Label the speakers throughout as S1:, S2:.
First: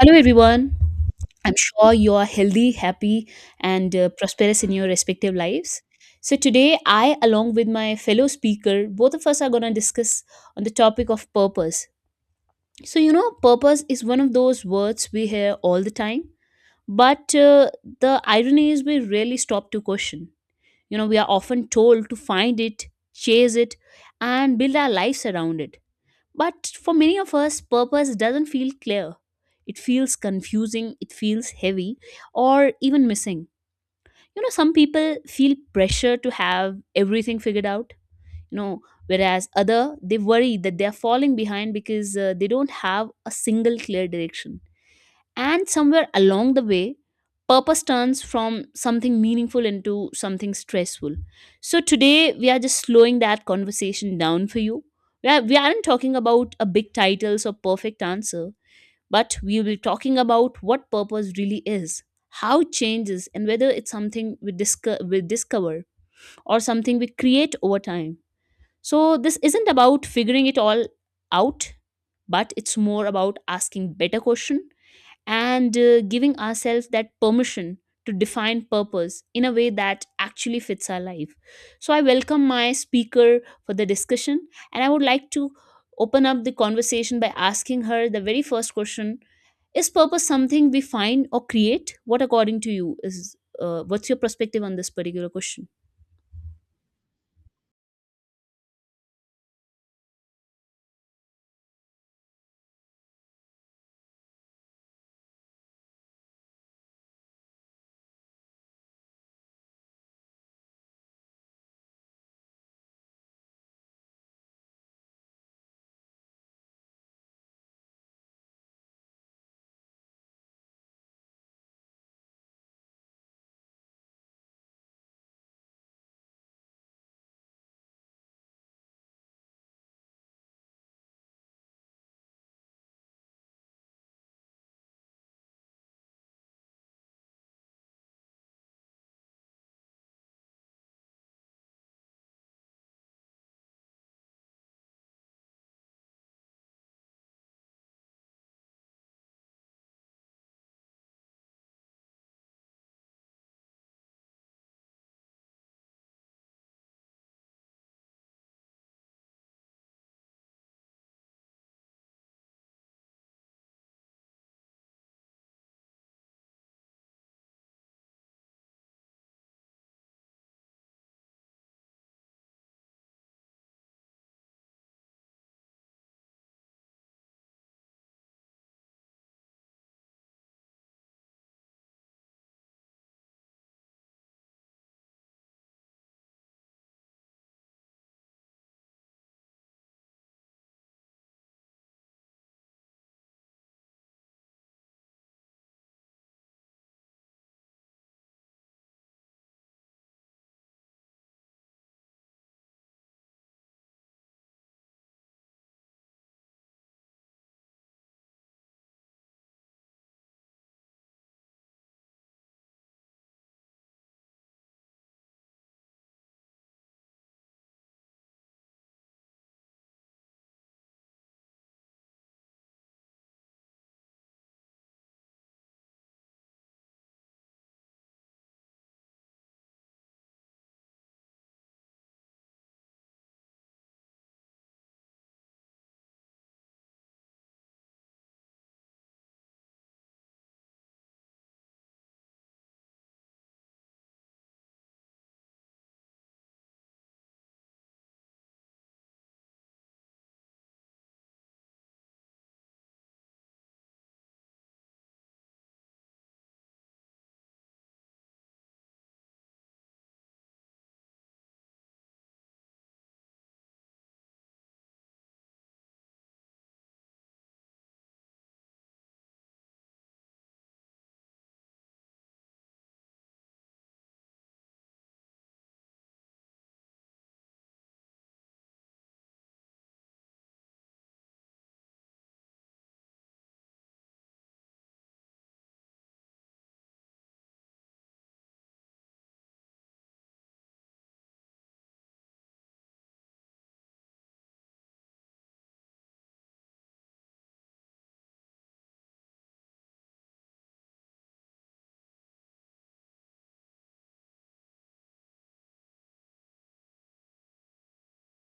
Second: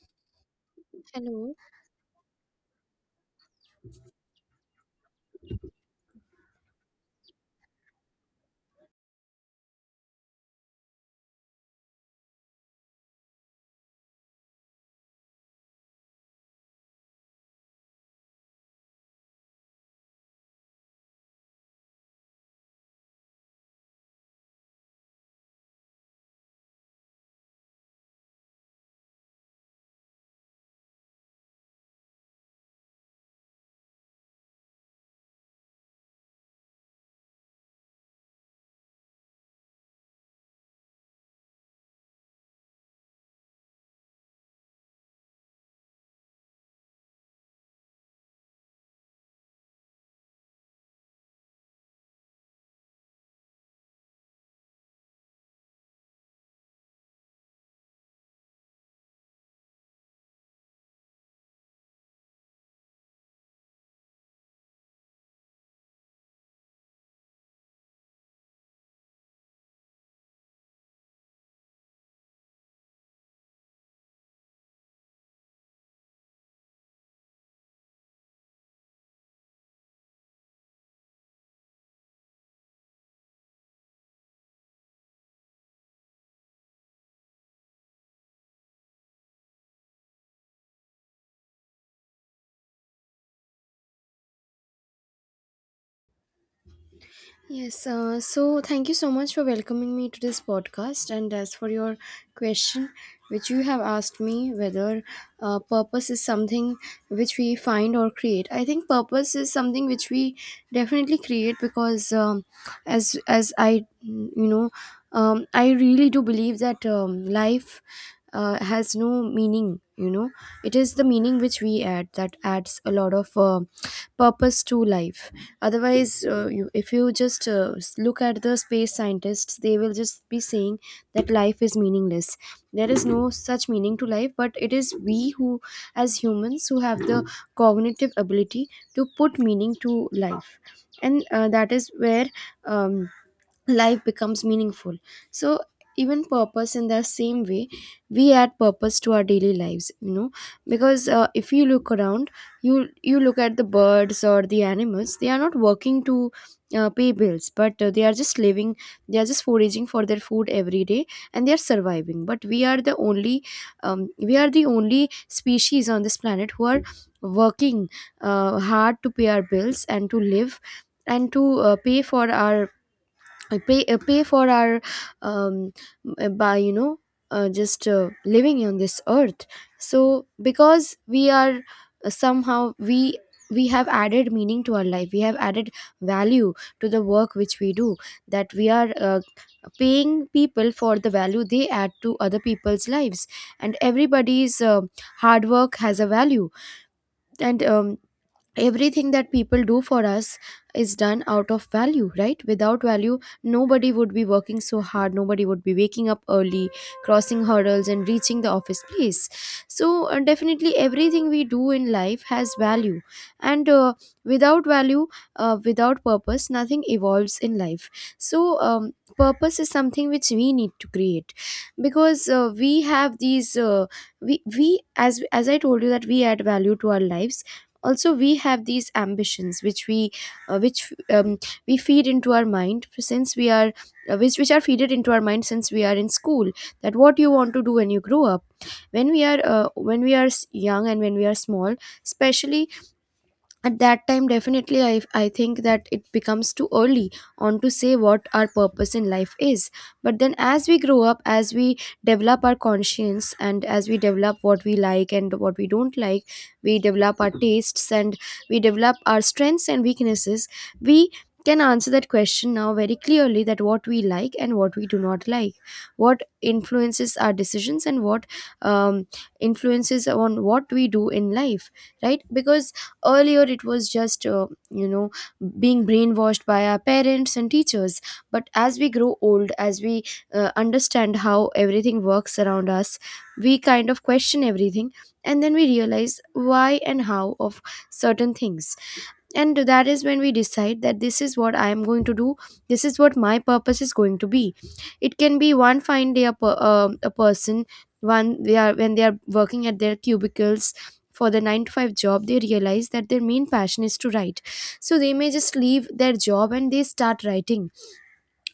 S1: Hello, everyone. I'm
S2: Hello.
S1: sure you are healthy, happy, and prosperous in your respective lives. So today, I, along with my fellow speaker, both of us are going to discuss on the topic of purpose. So, you know, purpose is one of those words we hear all the time, but the irony is we rarely stop to question. You know, we are often told to find it, chase it, and build our lives around it, but for many of us, purpose doesn't feel clear. It feels confusing, it feels heavy, or even missing. You know, some people feel pressure to have everything figured out, you know, whereas other they worry that they are falling behind because they don't have a single clear direction, and somewhere along the way, purpose turns from something meaningful into something stressful. So today we are just slowing that conversation down for you. We aren't talking about a big titles or perfect answer, but we will be talking about what purpose really is, how it changes, and whether it's something we discover or something we create over time. So this isn't about figuring it all out, but it's more about asking better question, and giving ourselves that permission to define purpose in a way that actually fits our life. So I welcome my speaker for the discussion, and I would like to open up the conversation by asking her the very first question. Is purpose something we find or create? What, according to you, is what's your perspective on this particular question?
S2: Yes. Thank you so much for welcoming me to this podcast. And as for your question, which you have asked me whether purpose is something which we find or create, I think purpose is something which we definitely create because as I really do believe that life has no meaning. You know, it is the meaning which we add that adds a lot of purpose to life. Otherwise, if you just look at the space scientists, they will just be saying that life is meaningless. There is no such meaning to life, but it is we who as humans who have the cognitive ability to put meaning to life. And that is where um, life becomes meaningful. So even purpose in the same way, we add purpose to our daily lives, you know, because if you look around you look at the birds or the animals. They are not working to pay bills, but they are just living, they are just foraging for their food every day, and they are surviving. But we are the only species on this planet who are working hard to pay our bills and to live, and to pay for our um, by you know just living on this earth. So because we are somehow, we have added meaning to our life, we have added value to the work which we do, that we are paying people for the value they add to other people's lives. And everybody's hard work has a value. And everything that people do for us is done out of value, right? Without value nobody would be working so hard, nobody would be waking up early, crossing hurdles and reaching the office place. So definitely everything we do in life has value. And without value, without purpose nothing evolves in life. So purpose is something which we need to create because we have these we as I told you that we add value to our lives. Also we have these ambitions which uh, which um, we feed into our mind since we are which are feeded into our mind since we are in school, that what you want to do when you grow up. When we are when we are young and when we are small especially, at that time, definitely I think that it becomes too early on to say what our purpose in life is. But then as we grow up, as we develop our conscience and as we develop what we like and what we don't like, we develop our tastes and we develop our strengths and weaknesses. We can answer that question now very clearly, that what we like and what we do not like, what influences our decisions and what um, influences on what we do in life. Right? Because earlier, it was just, you know, being brainwashed by our parents and teachers. But as we grow old, as we understand how everything works around us, we kind of question everything. And then we realize why and how of certain things. And that is when we decide that this is what I am going to do, this is what my purpose is going to be. It can be one fine day a person, one they are, when they are working at their cubicles for the 9 to 5 job, they realize that their main passion is to write. So they may just leave their job and they start writing.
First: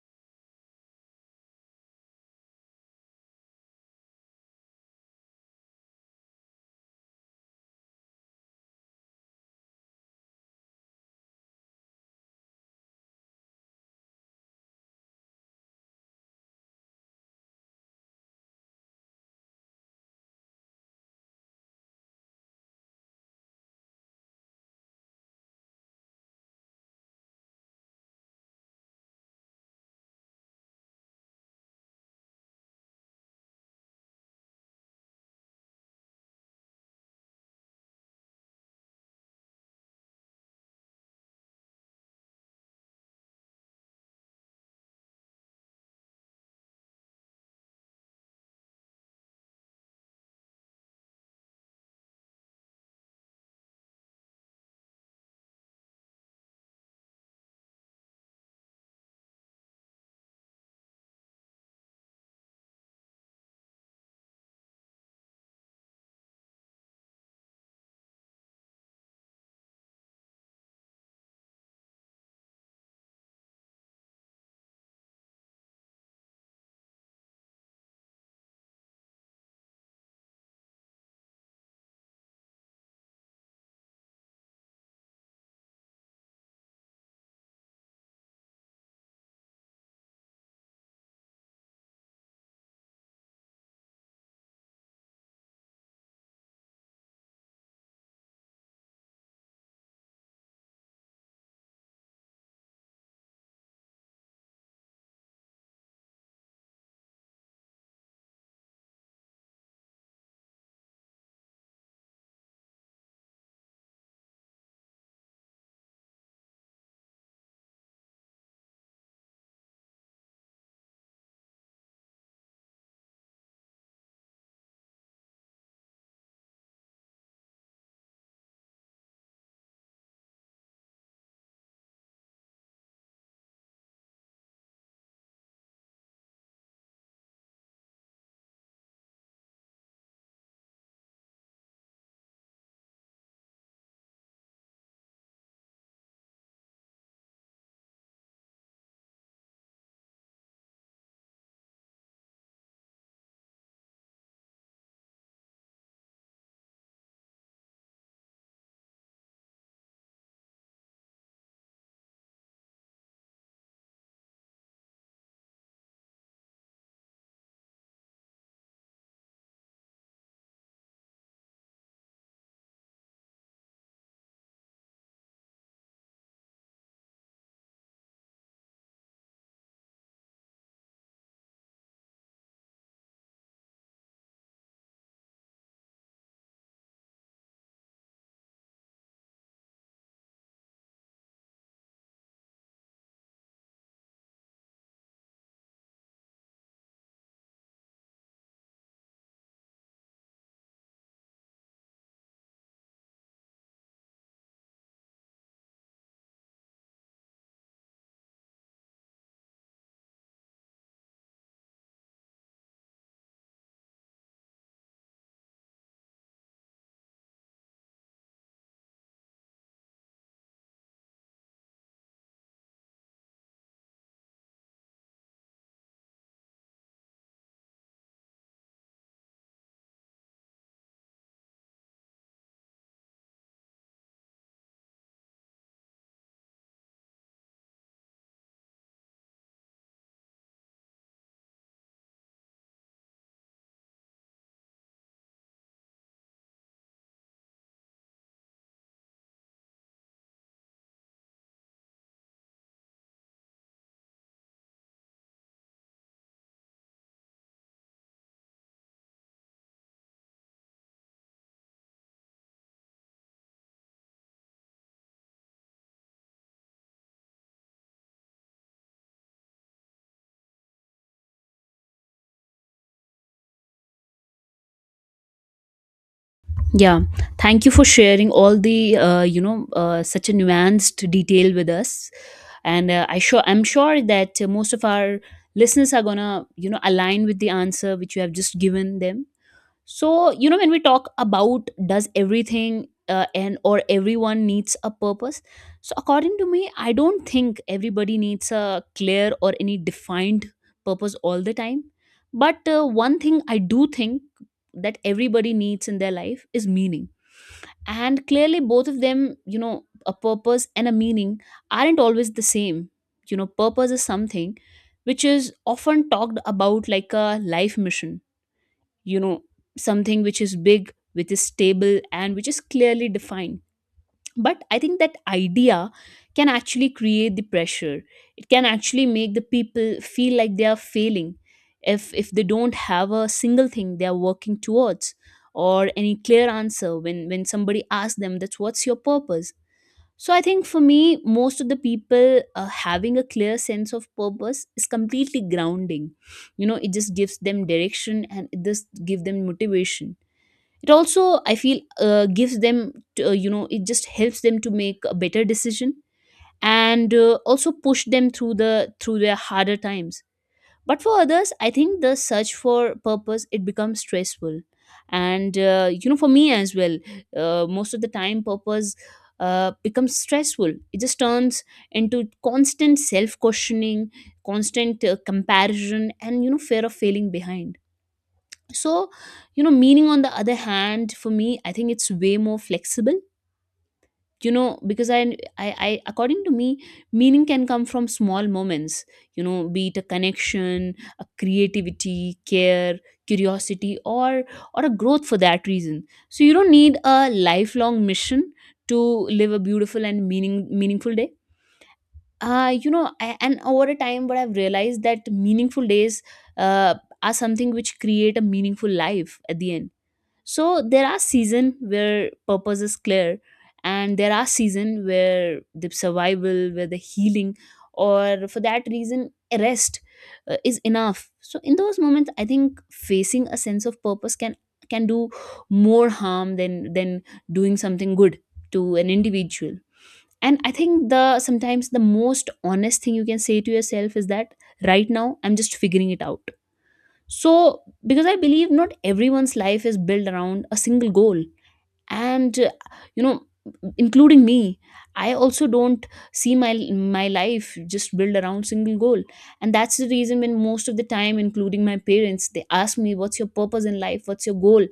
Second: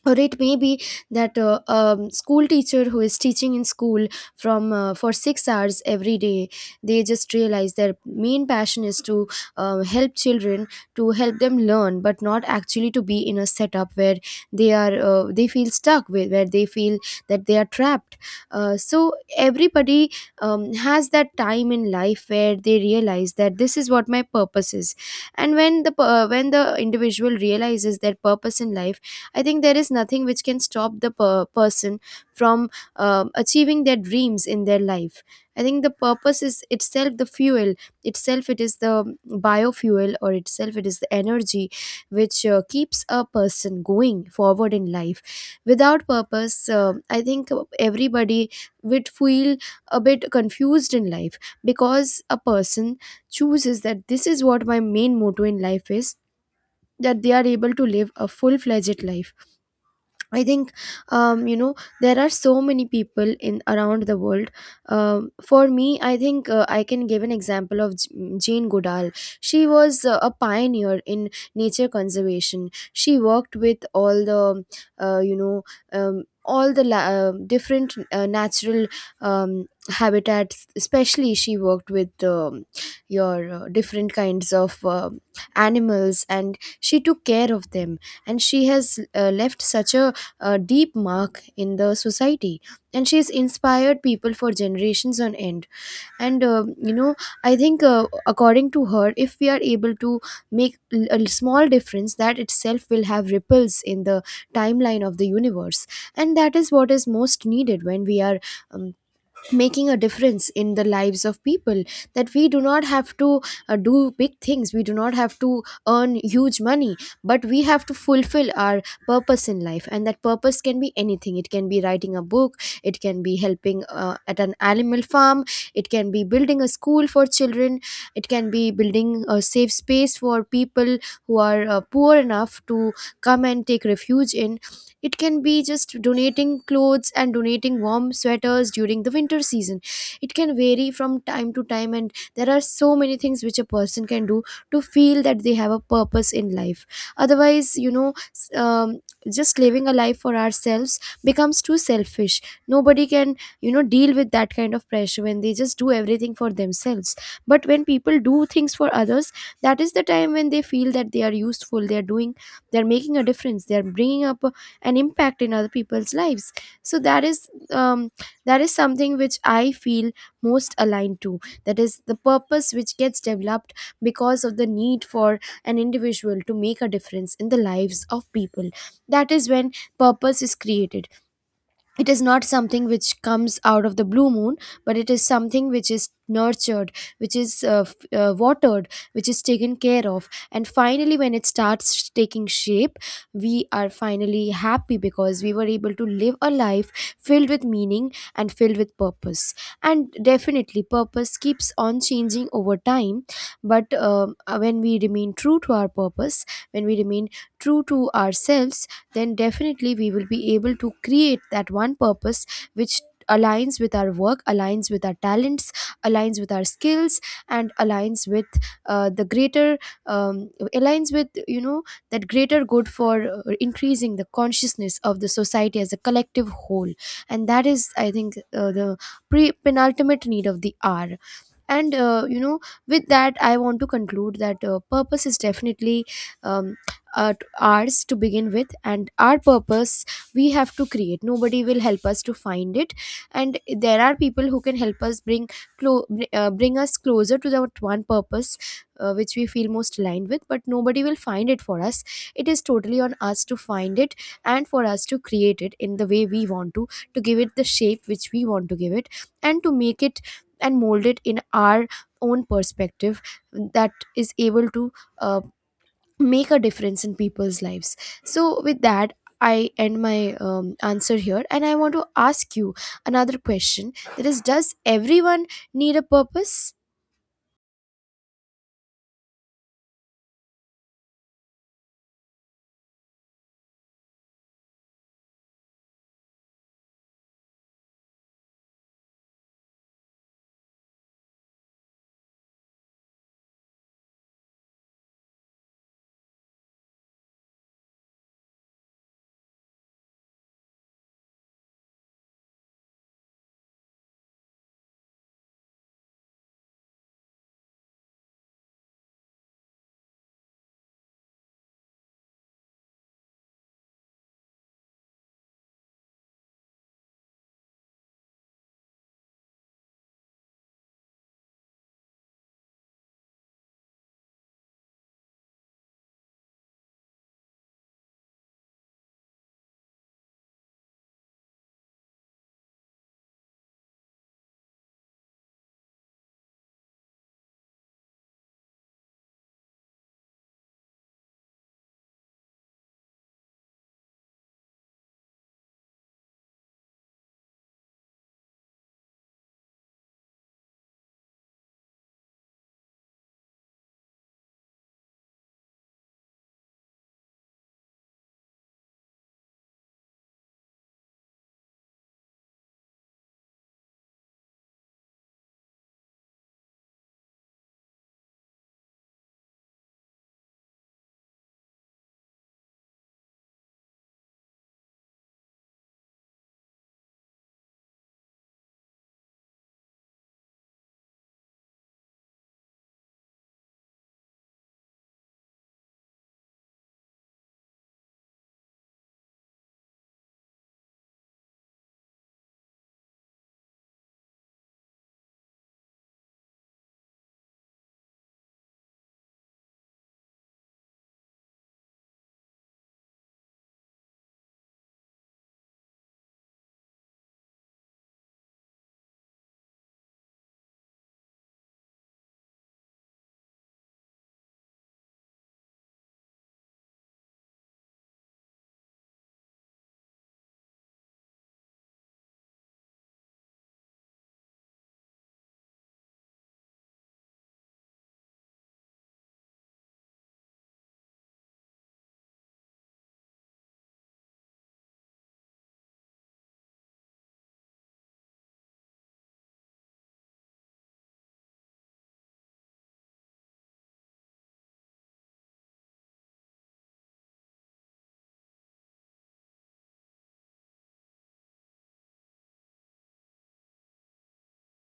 S2: Or it may be that school teacher who is teaching in school from for 6 hours every day, they just realize their main passion is to help children, to help them learn, but not actually to be in a setup where they are they feel stuck, with where they feel that they are trapped. So everybody has that time in life where they realize that this is what my purpose is. And when the when the individual realizes their purpose in life, I think there is nothing which can stop the person from achieving their dreams in their life. I think the purpose is itself the fuel, itself it is the biofuel, or itself it is the energy which keeps a person going forward in life. Without purpose, I think everybody would feel a bit confused in life, because a person chooses that this is what my main motto in life is, that they are able to live a full fledged life. I think um, you know there are so many people in around the world. For me, I think I can give an example of Jane Goodall. She was a pioneer in nature conservation. She worked with all the uh, you know all the different natural habitats. Especially, she worked with your different kinds of animals, and she took care of them. And she has left such a deep mark in the society, and she's inspired people for generations on end. And I think according to her, if we are able to make a small difference, that itself will have ripples in the timeline of the universe. And that is what is most needed when we are um, making a difference in the lives of people, that we do not have to do big things, we do not have to earn huge money, but we have to fulfill our purpose in life. And that purpose can be anything. It can be writing a book, it can be helping at an animal farm, it can be building a school for children, it can be building a safe space for people who are poor enough to come and take refuge in, it can be just donating clothes and donating warm sweaters during the winter season. It can vary from time to time, and there are so many things which a person can do to feel that they have a purpose in life. Otherwise, you know, just living a life for ourselves becomes too selfish. Nobody can, you know, deal with that kind of pressure when they just do everything for themselves. But when people do things for others, that is the time when they feel that they are useful, they are doing, they are making a difference, they are bringing up an impact in other people's lives. So that is something which I feel most aligned to. That is the purpose which gets developed because of the need for an individual to make a difference in the lives of people. That is when purpose is created. It is not something which comes out of the blue moon, but it is something which is nurtured, which is watered, which is taken care of. And finally when it starts taking shape, we are finally happy because we were able to live a life filled with meaning and filled with purpose. And definitely purpose keeps on changing over time. But when we remain true to our purpose, when we remain true to ourselves, then definitely we will be able to create that one purpose which aligns with our work, aligns with our talents, aligns with our skills, and aligns with the greater um, aligns with, you know, that greater good for increasing the consciousness of the society as a collective whole. And that is, I think, the pre penultimate need of the hour. And with that I want to conclude that purpose is definitely um, ours to begin with. And our purpose we have to create, nobody will help us to find it. And there are people who can help us bring bring us closer to that one purpose which we feel most aligned with. But nobody will find it for us, it is totally on us to find it, and for us to create it in the way we want to give it the shape which we want to give it, and to make it and mold it in our own perspective, that is able to uh, make a difference in people's lives. So with that I end my answer here, and I want to ask you another question, that is, does everyone need a purpose?
S1: Yeah, thank you for sharing all the such a nuanced detail with us, and I'm sure that most of our listeners are gonna, you know, align with the answer which you have just given them. So you know, when we talk about does everything and or everyone needs a purpose, so according to me, I don't think everybody needs a clear or any defined purpose all the time. But one thing I do think that everybody needs in their life is meaning, and clearly both of them, you know, a purpose and a meaning, aren't always the same. You know, purpose is something which is often talked about like a life mission, you know, something which is big, which is stable, and which is clearly defined, but I think that idea can actually create the pressure. It can actually make the people feel like they are failing if they don't have a single thing they are working towards, or any clear answer when somebody asks them that's what's your purpose. So I think for me, most of the people having a clear sense of purpose is completely grounding. You know, it just gives them direction and it just give them motivation. It also, I feel, gives them, it just helps them to make a better decision, and also push them through the through their harder times. But for others, I think the search for purpose it becomes stressful, and you know, for me as well, most of the time purpose becomes stressful. It just turns into constant self questioning, constant comparison and, you know, fear of failing behind. So you know, meaning on the other hand, for me, I think it's way more flexible. You know, because I according to me, meaning can come from small moments. You know, be it a connection, a creativity, care, curiosity, or a growth, for that reason. So you don't need a lifelong mission to live a beautiful and meaningful day. And over a time what I've realized, that meaningful days uh, are something which create a meaningful life at the end. So there are season where purpose is clear, and there are season where the survival, where the healing, or for that reason rest, is enough. So in those moments I think facing a sense of purpose can do more harm than doing something good to an individual. And I think the sometimes the most honest thing you can say to yourself is that right now I'm just figuring it out. So because I believe not everyone's life is built around a single goal, and you know, including me, I also don't see my life just built around single goal, and that's the reason when most of the time, including my parents, they ask me, "What's your purpose in life? What's your goal?"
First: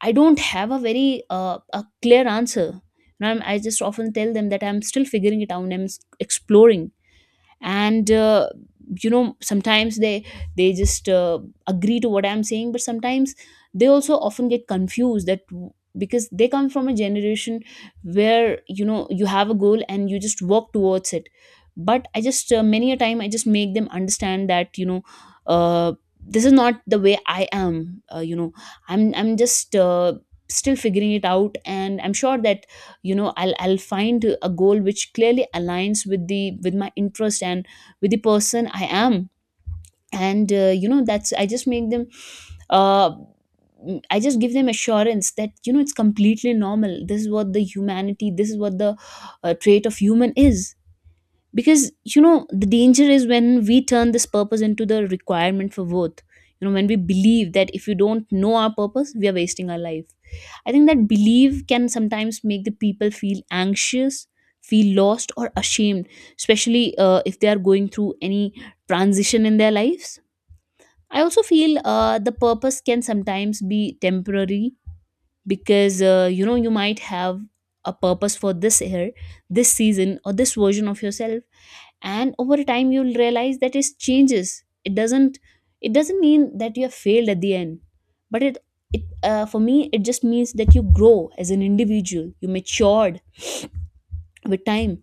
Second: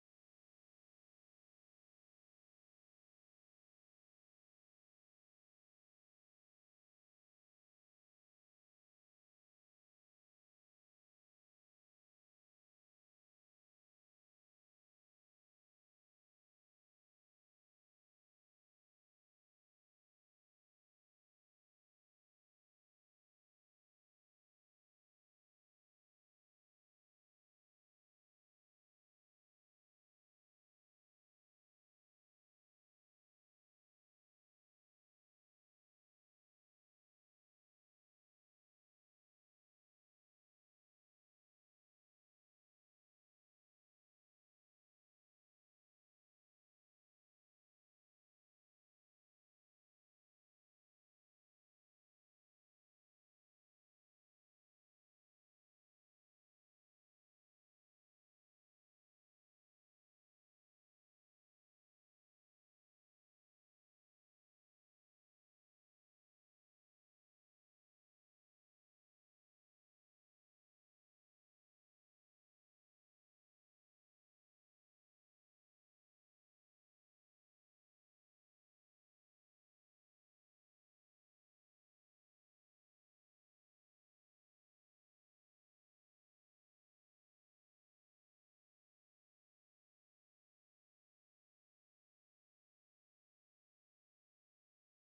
S1: I don't have a very a clear answer. And I'm, I just often tell them that I'm still figuring it out. Exploring, and you know, sometimes they just agree to what I'm saying, but sometimes they also often get confused, that because they come from a generation where, you know, you have a goal and you just walk towards it. But I just many a time I just make them understand that, you know, uh, this is not the way I am, I'm just still figuring it out. And I'm sure that, you know, I'll find a goal which clearly aligns with the with my interest and with the person I am. And you know that's I just make them uh I just give them assurance that, you know, it's completely normal. This is what the trait of human is. Because you know, the danger is when we turn this purpose into the requirement for worth. You know, when we believe that if we don't know our purpose we are wasting our life. I think that belief can sometimes make the people feel anxious, feel lost or ashamed, especially if they are going through any transition in their lives. I also feel the purpose can sometimes be temporary, because you know, you might have a purpose for this year, this season, or this version of yourself, and over time you'll realize that it changes. It doesn't it doesn't mean that you have failed at the end, but it for me it just means that you grow as an individual, you matured with time.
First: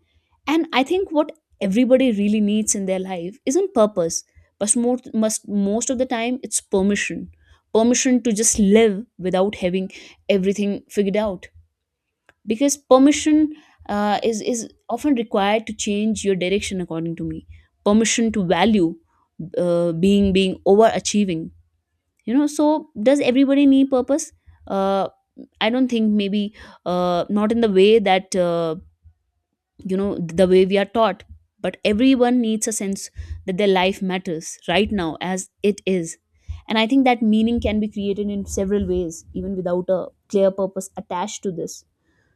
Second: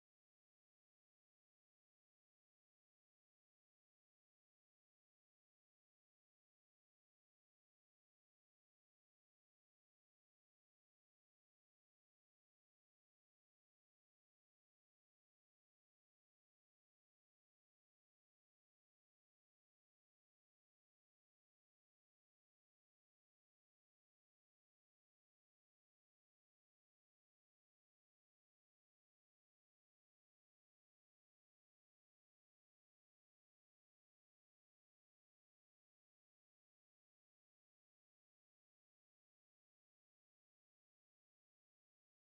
S1: And I think what everybody really needs in their life isn't purpose, but most of the time it's permission. Permission to just live without having everything figured out. Because permission is often required to change your direction, according to me. Permission to value, being overachieving, you know. So does everybody need purpose? uh, I don't think. Maybe not in the way that, you know, the way we are taught, but everyone needs a sense that their life matters right now as it is. And I think that meaning can be created in several ways, even without a clear purpose attached to this.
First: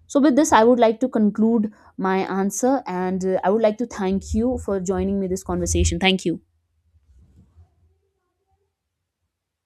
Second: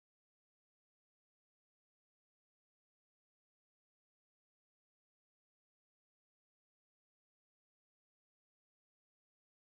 S1: So with this, I would like to conclude my answer, and I would like to thank you for joining me this conversation. Thank you.